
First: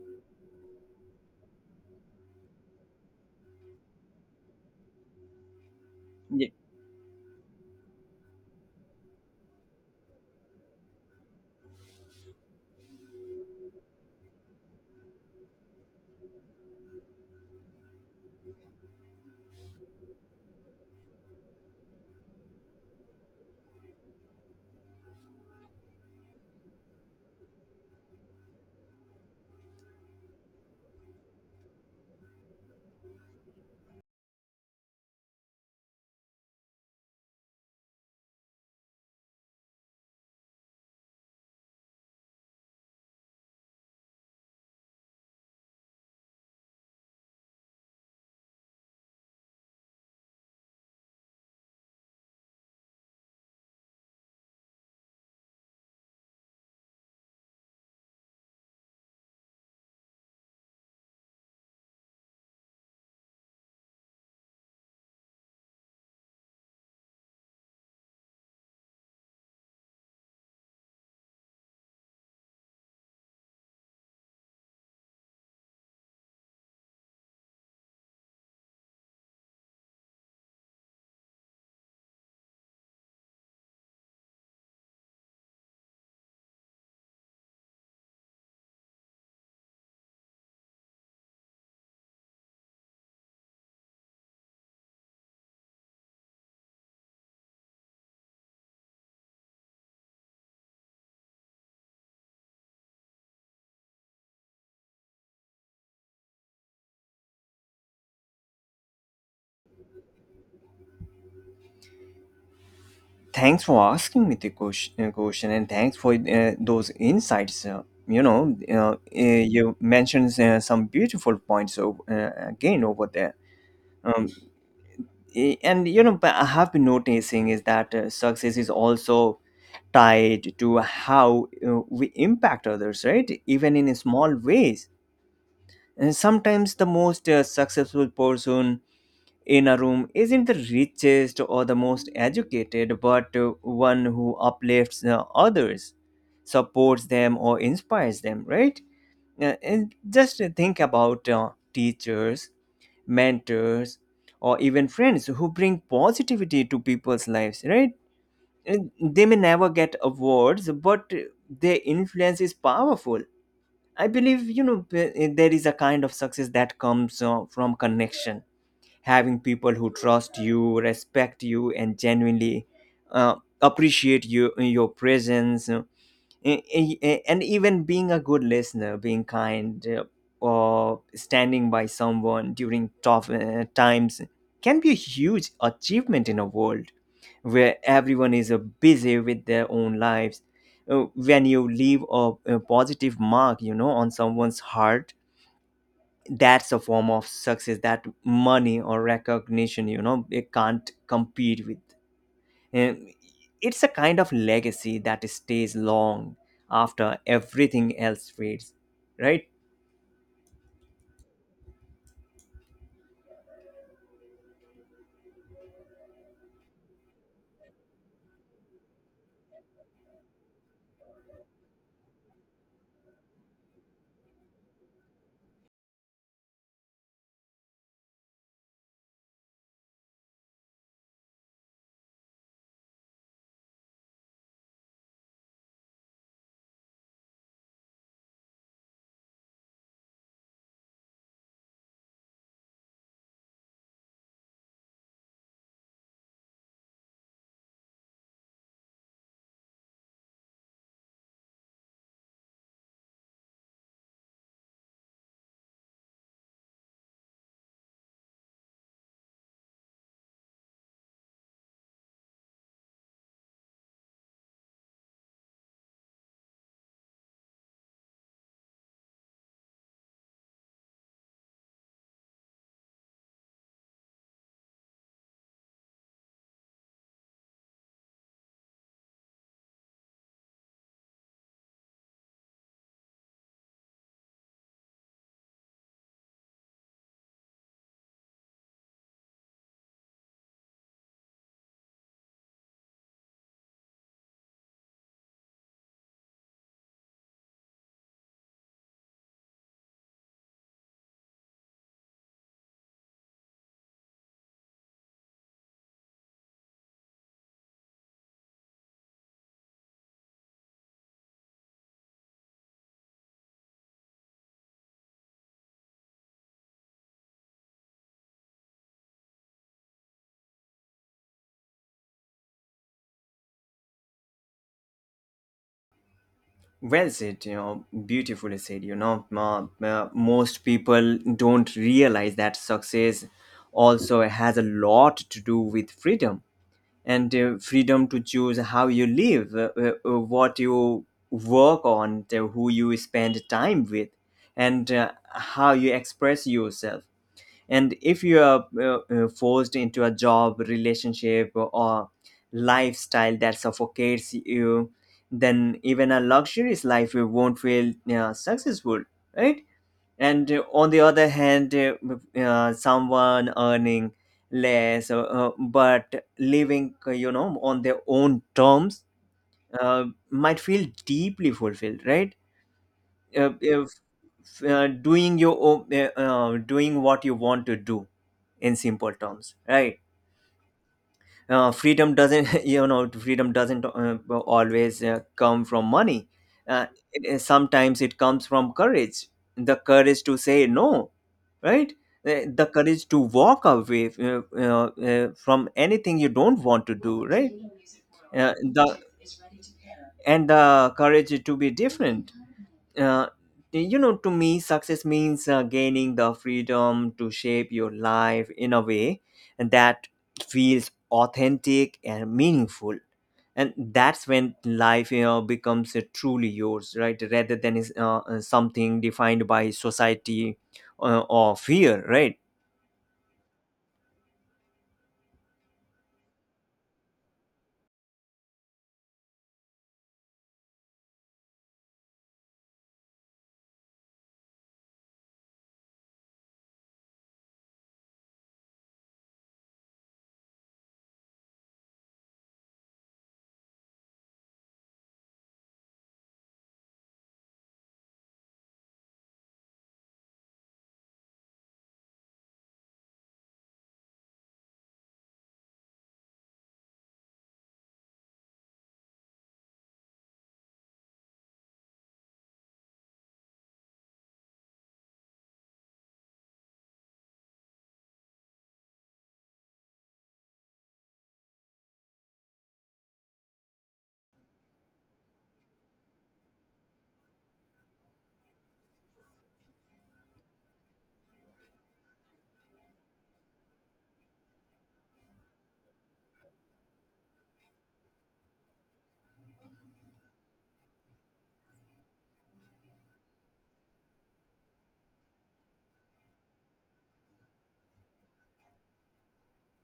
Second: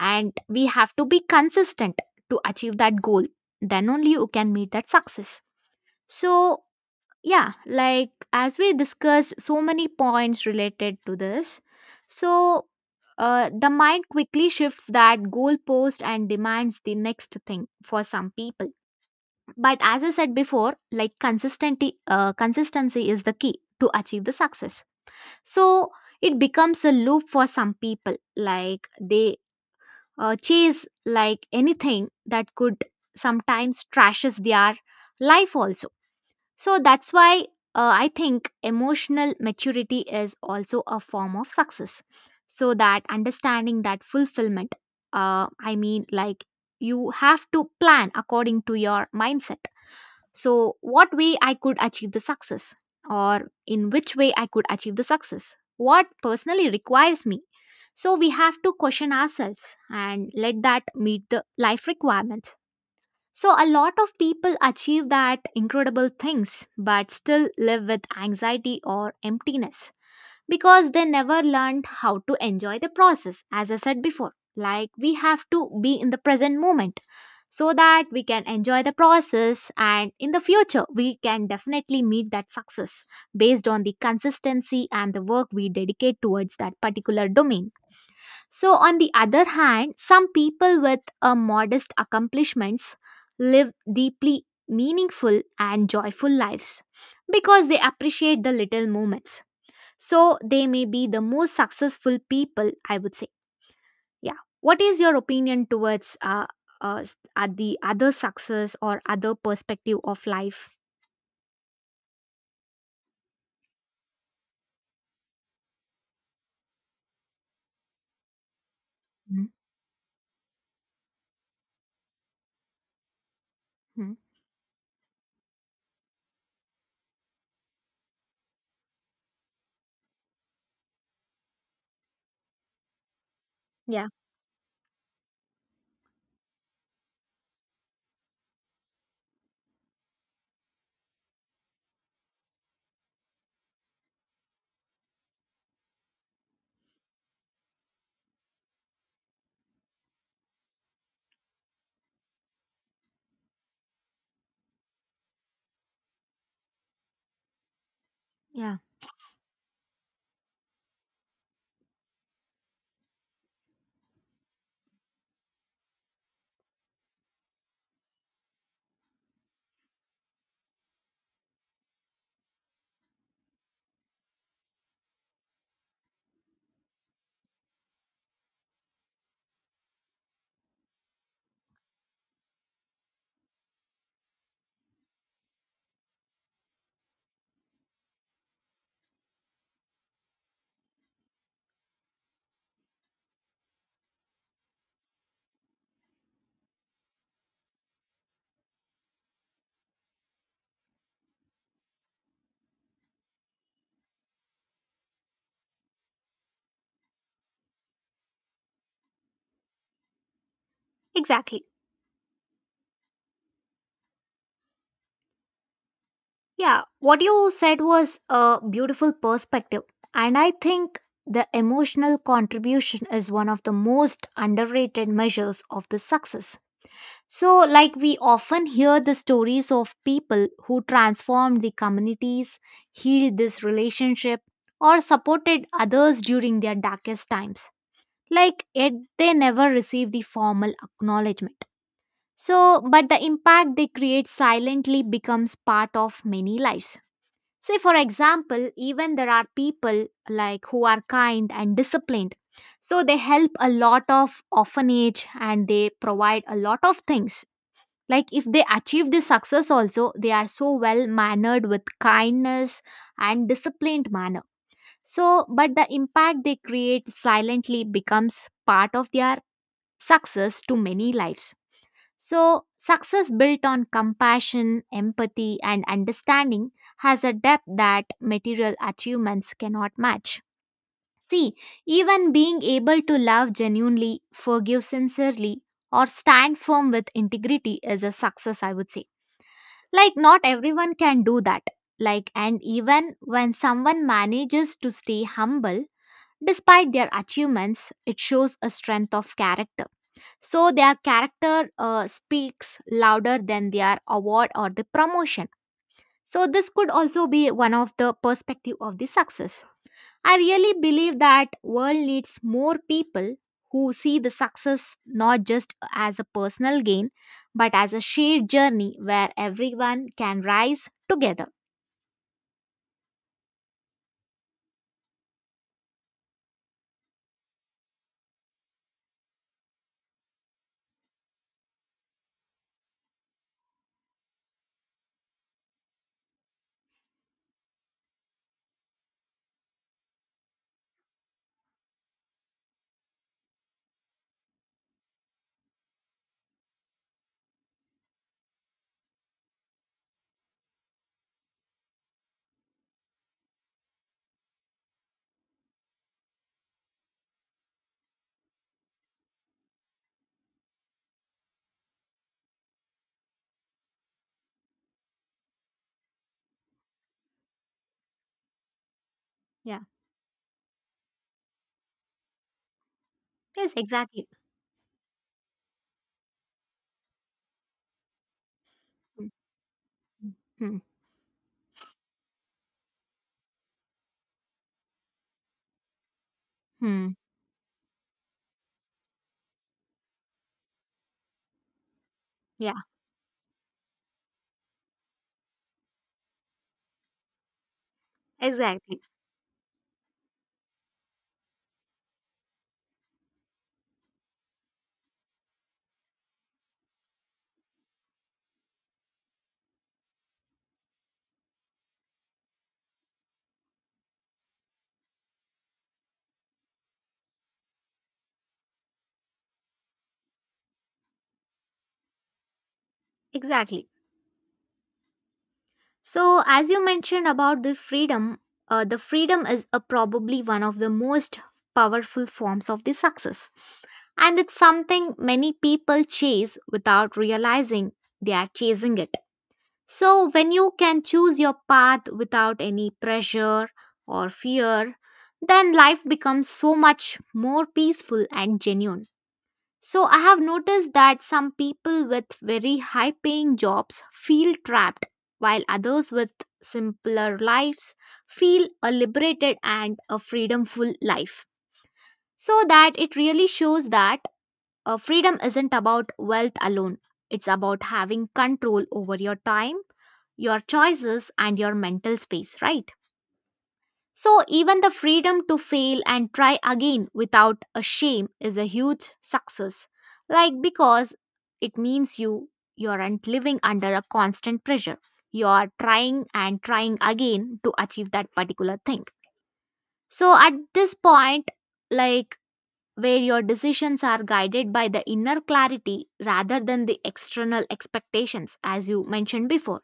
and we have to be consistent to achieve that goal. Then only you can meet that success.
Yeah.
So, yeah, like as we discussed so many points related to this, so the mind quickly shifts that goalpost and demands the next thing for some people. But as I said before, like consistency, consistency is the key to achieve the success. So it becomes a loop for some people, like they chase like anything that could sometimes trashes their life also, so that's why I think emotional maturity is also a form of success. So that understanding that fulfillment, like you have to plan according to your mindset. So, what way I could achieve the success, or in which way I could achieve the success, what personally requires me. So, we have to question ourselves and let that meet the life requirements. So, a lot of people achieve that incredible things but still live with anxiety or emptiness because they never learned how to enjoy the process, as I said before. Like, we have to be in the present moment so that we can enjoy the process, and in the future, we can definitely meet that success based on the consistency and the work we dedicate towards that particular domain. So, on the other hand, some people with modest accomplishments live deeply meaningful and joyful lives because they appreciate the little moments. So, they may be the most successful people, I would say. Yeah. What is your opinion towards uh, the other success or other perspective of life?
Thanks for asking me the question, and thanks for those insights.
Mhm.
You mentioned some beautiful points again over there.
Mhm.
um, and you know, but I have been noticing is that success is also tied to how we impact others, right? Even in
Yeah.
small ways. And sometimes the most successful person in a room isn't the richest or the most educated, but one who uplifts others, supports them, or inspires them, right? And just think about teachers, mentors, or even friends who bring positivity to people's lives, right?
Yeah.
And they may never get awards, but their influence is powerful. I believe, you know, there is a kind of success that comes from connection. Having people who trust you, respect you, and genuinely uh, appreciate you, your presence, and even being a good listener, being kind, or standing by someone during tough times can be a huge achievement in a world where everyone is busy with their own lives. When you leave a positive mark, you know, on someone's heart, that's a form of success that money or recognition, you know, it can't compete with. um, it's a kind of legacy that stays long after everything else fades, right?
Exactly. Yeah, what you said was a beautiful perspective. And I think the emotional contribution is one of the most underrated measures of the success. So, like, we often hear the stories of people who transformed the communities, healed this relationship, or supported others during their darkest times. Like, yet they never receive the formal acknowledgement. So, but the impact they create silently becomes part of many lives. Say, for example, even there are people like who are kind and disciplined. So they help a lot of orphanage and they provide a lot of things. Like if they achieve this success also, they are so well mannered with kindness and disciplined manner. So, but the impact they create silently becomes part of their success to many lives. So, success built on compassion, empathy, and understanding has a depth that material achievements cannot match. See, even being able to love genuinely, forgive sincerely, or stand firm with integrity is a success, I would say. Like, not everyone can do that. Like, and even when someone manages to stay humble despite their achievements, it shows a strength of character. So their character speaks louder than their award or the promotion. So this could also be one of the perspective of the success. I really believe that world needs more people who see the success not just as a personal gain but as a shared journey where everyone can rise together.
Well said, you know, beautifully said. You know, most people don't realize that success also has a lot to do with freedom, and freedom to choose how you live, what you work on, who you spend time with, and how you express yourself. And if you are forced into a job, relationship, or lifestyle that suffocates you, then even a luxurious life, you won't feel successful, right? And on the other hand, someone earning less, but living, you know, on their own terms,
Yeah.
uh, might feel deeply fulfilled, right?
Yes,
If,
exactly.
Doing your own, doing what you want to do, in simple
Hmm.
terms, right?
Hmm.
Freedom doesn't you know, freedom doesn't always come from money. uh,
Hmm.
Sometimes it comes from courage, the courage to say no, right? Uh, the
Yeah,
courage to walk away uh, from anything you don't want to do, right? uh, the
exactly.
and the courage to be different. uh, you know, to me success means gaining the freedom to shape your life in a way that feels authentic and meaningful. And that's when life, you know, becomes truly yours, right? Rather than something defined by society or fear, right?
Exactly. So, as you mentioned about the freedom is a probably one of the most powerful forms of the success. And it's something many people chase without realizing they are chasing it. So, when you can choose your path without any pressure or fear, then life becomes so much more peaceful and genuine. So I have noticed that some people with very high paying jobs feel trapped while others with simpler lives feel a liberated and a freedomful life. So that it really shows that freedom isn't about wealth alone. It's about having control over your time, your choices and your mental space, right? So, even the freedom to fail and try again without a shame is a huge success. Like, because it means you aren't living under a constant pressure. You are trying and trying again to achieve that particular thing. So, at this point, like, where your decisions are guided by the inner clarity rather than the external expectations, as you mentioned before,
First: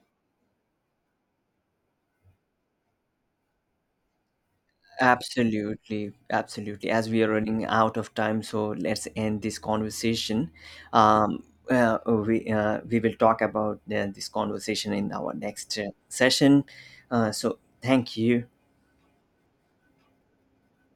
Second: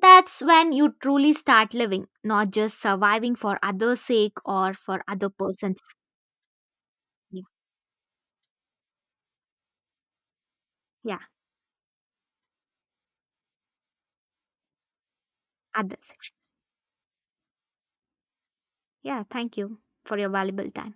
that's when you truly start living, not just surviving for others' sake or for other person's.
Absolutely, absolutely. As we are running out of time, so let's end this conversation.
Yeah,
Um, we, we will talk about this conversation in our next
others.
session. So thank you.
Yeah, thank you for your valuable time.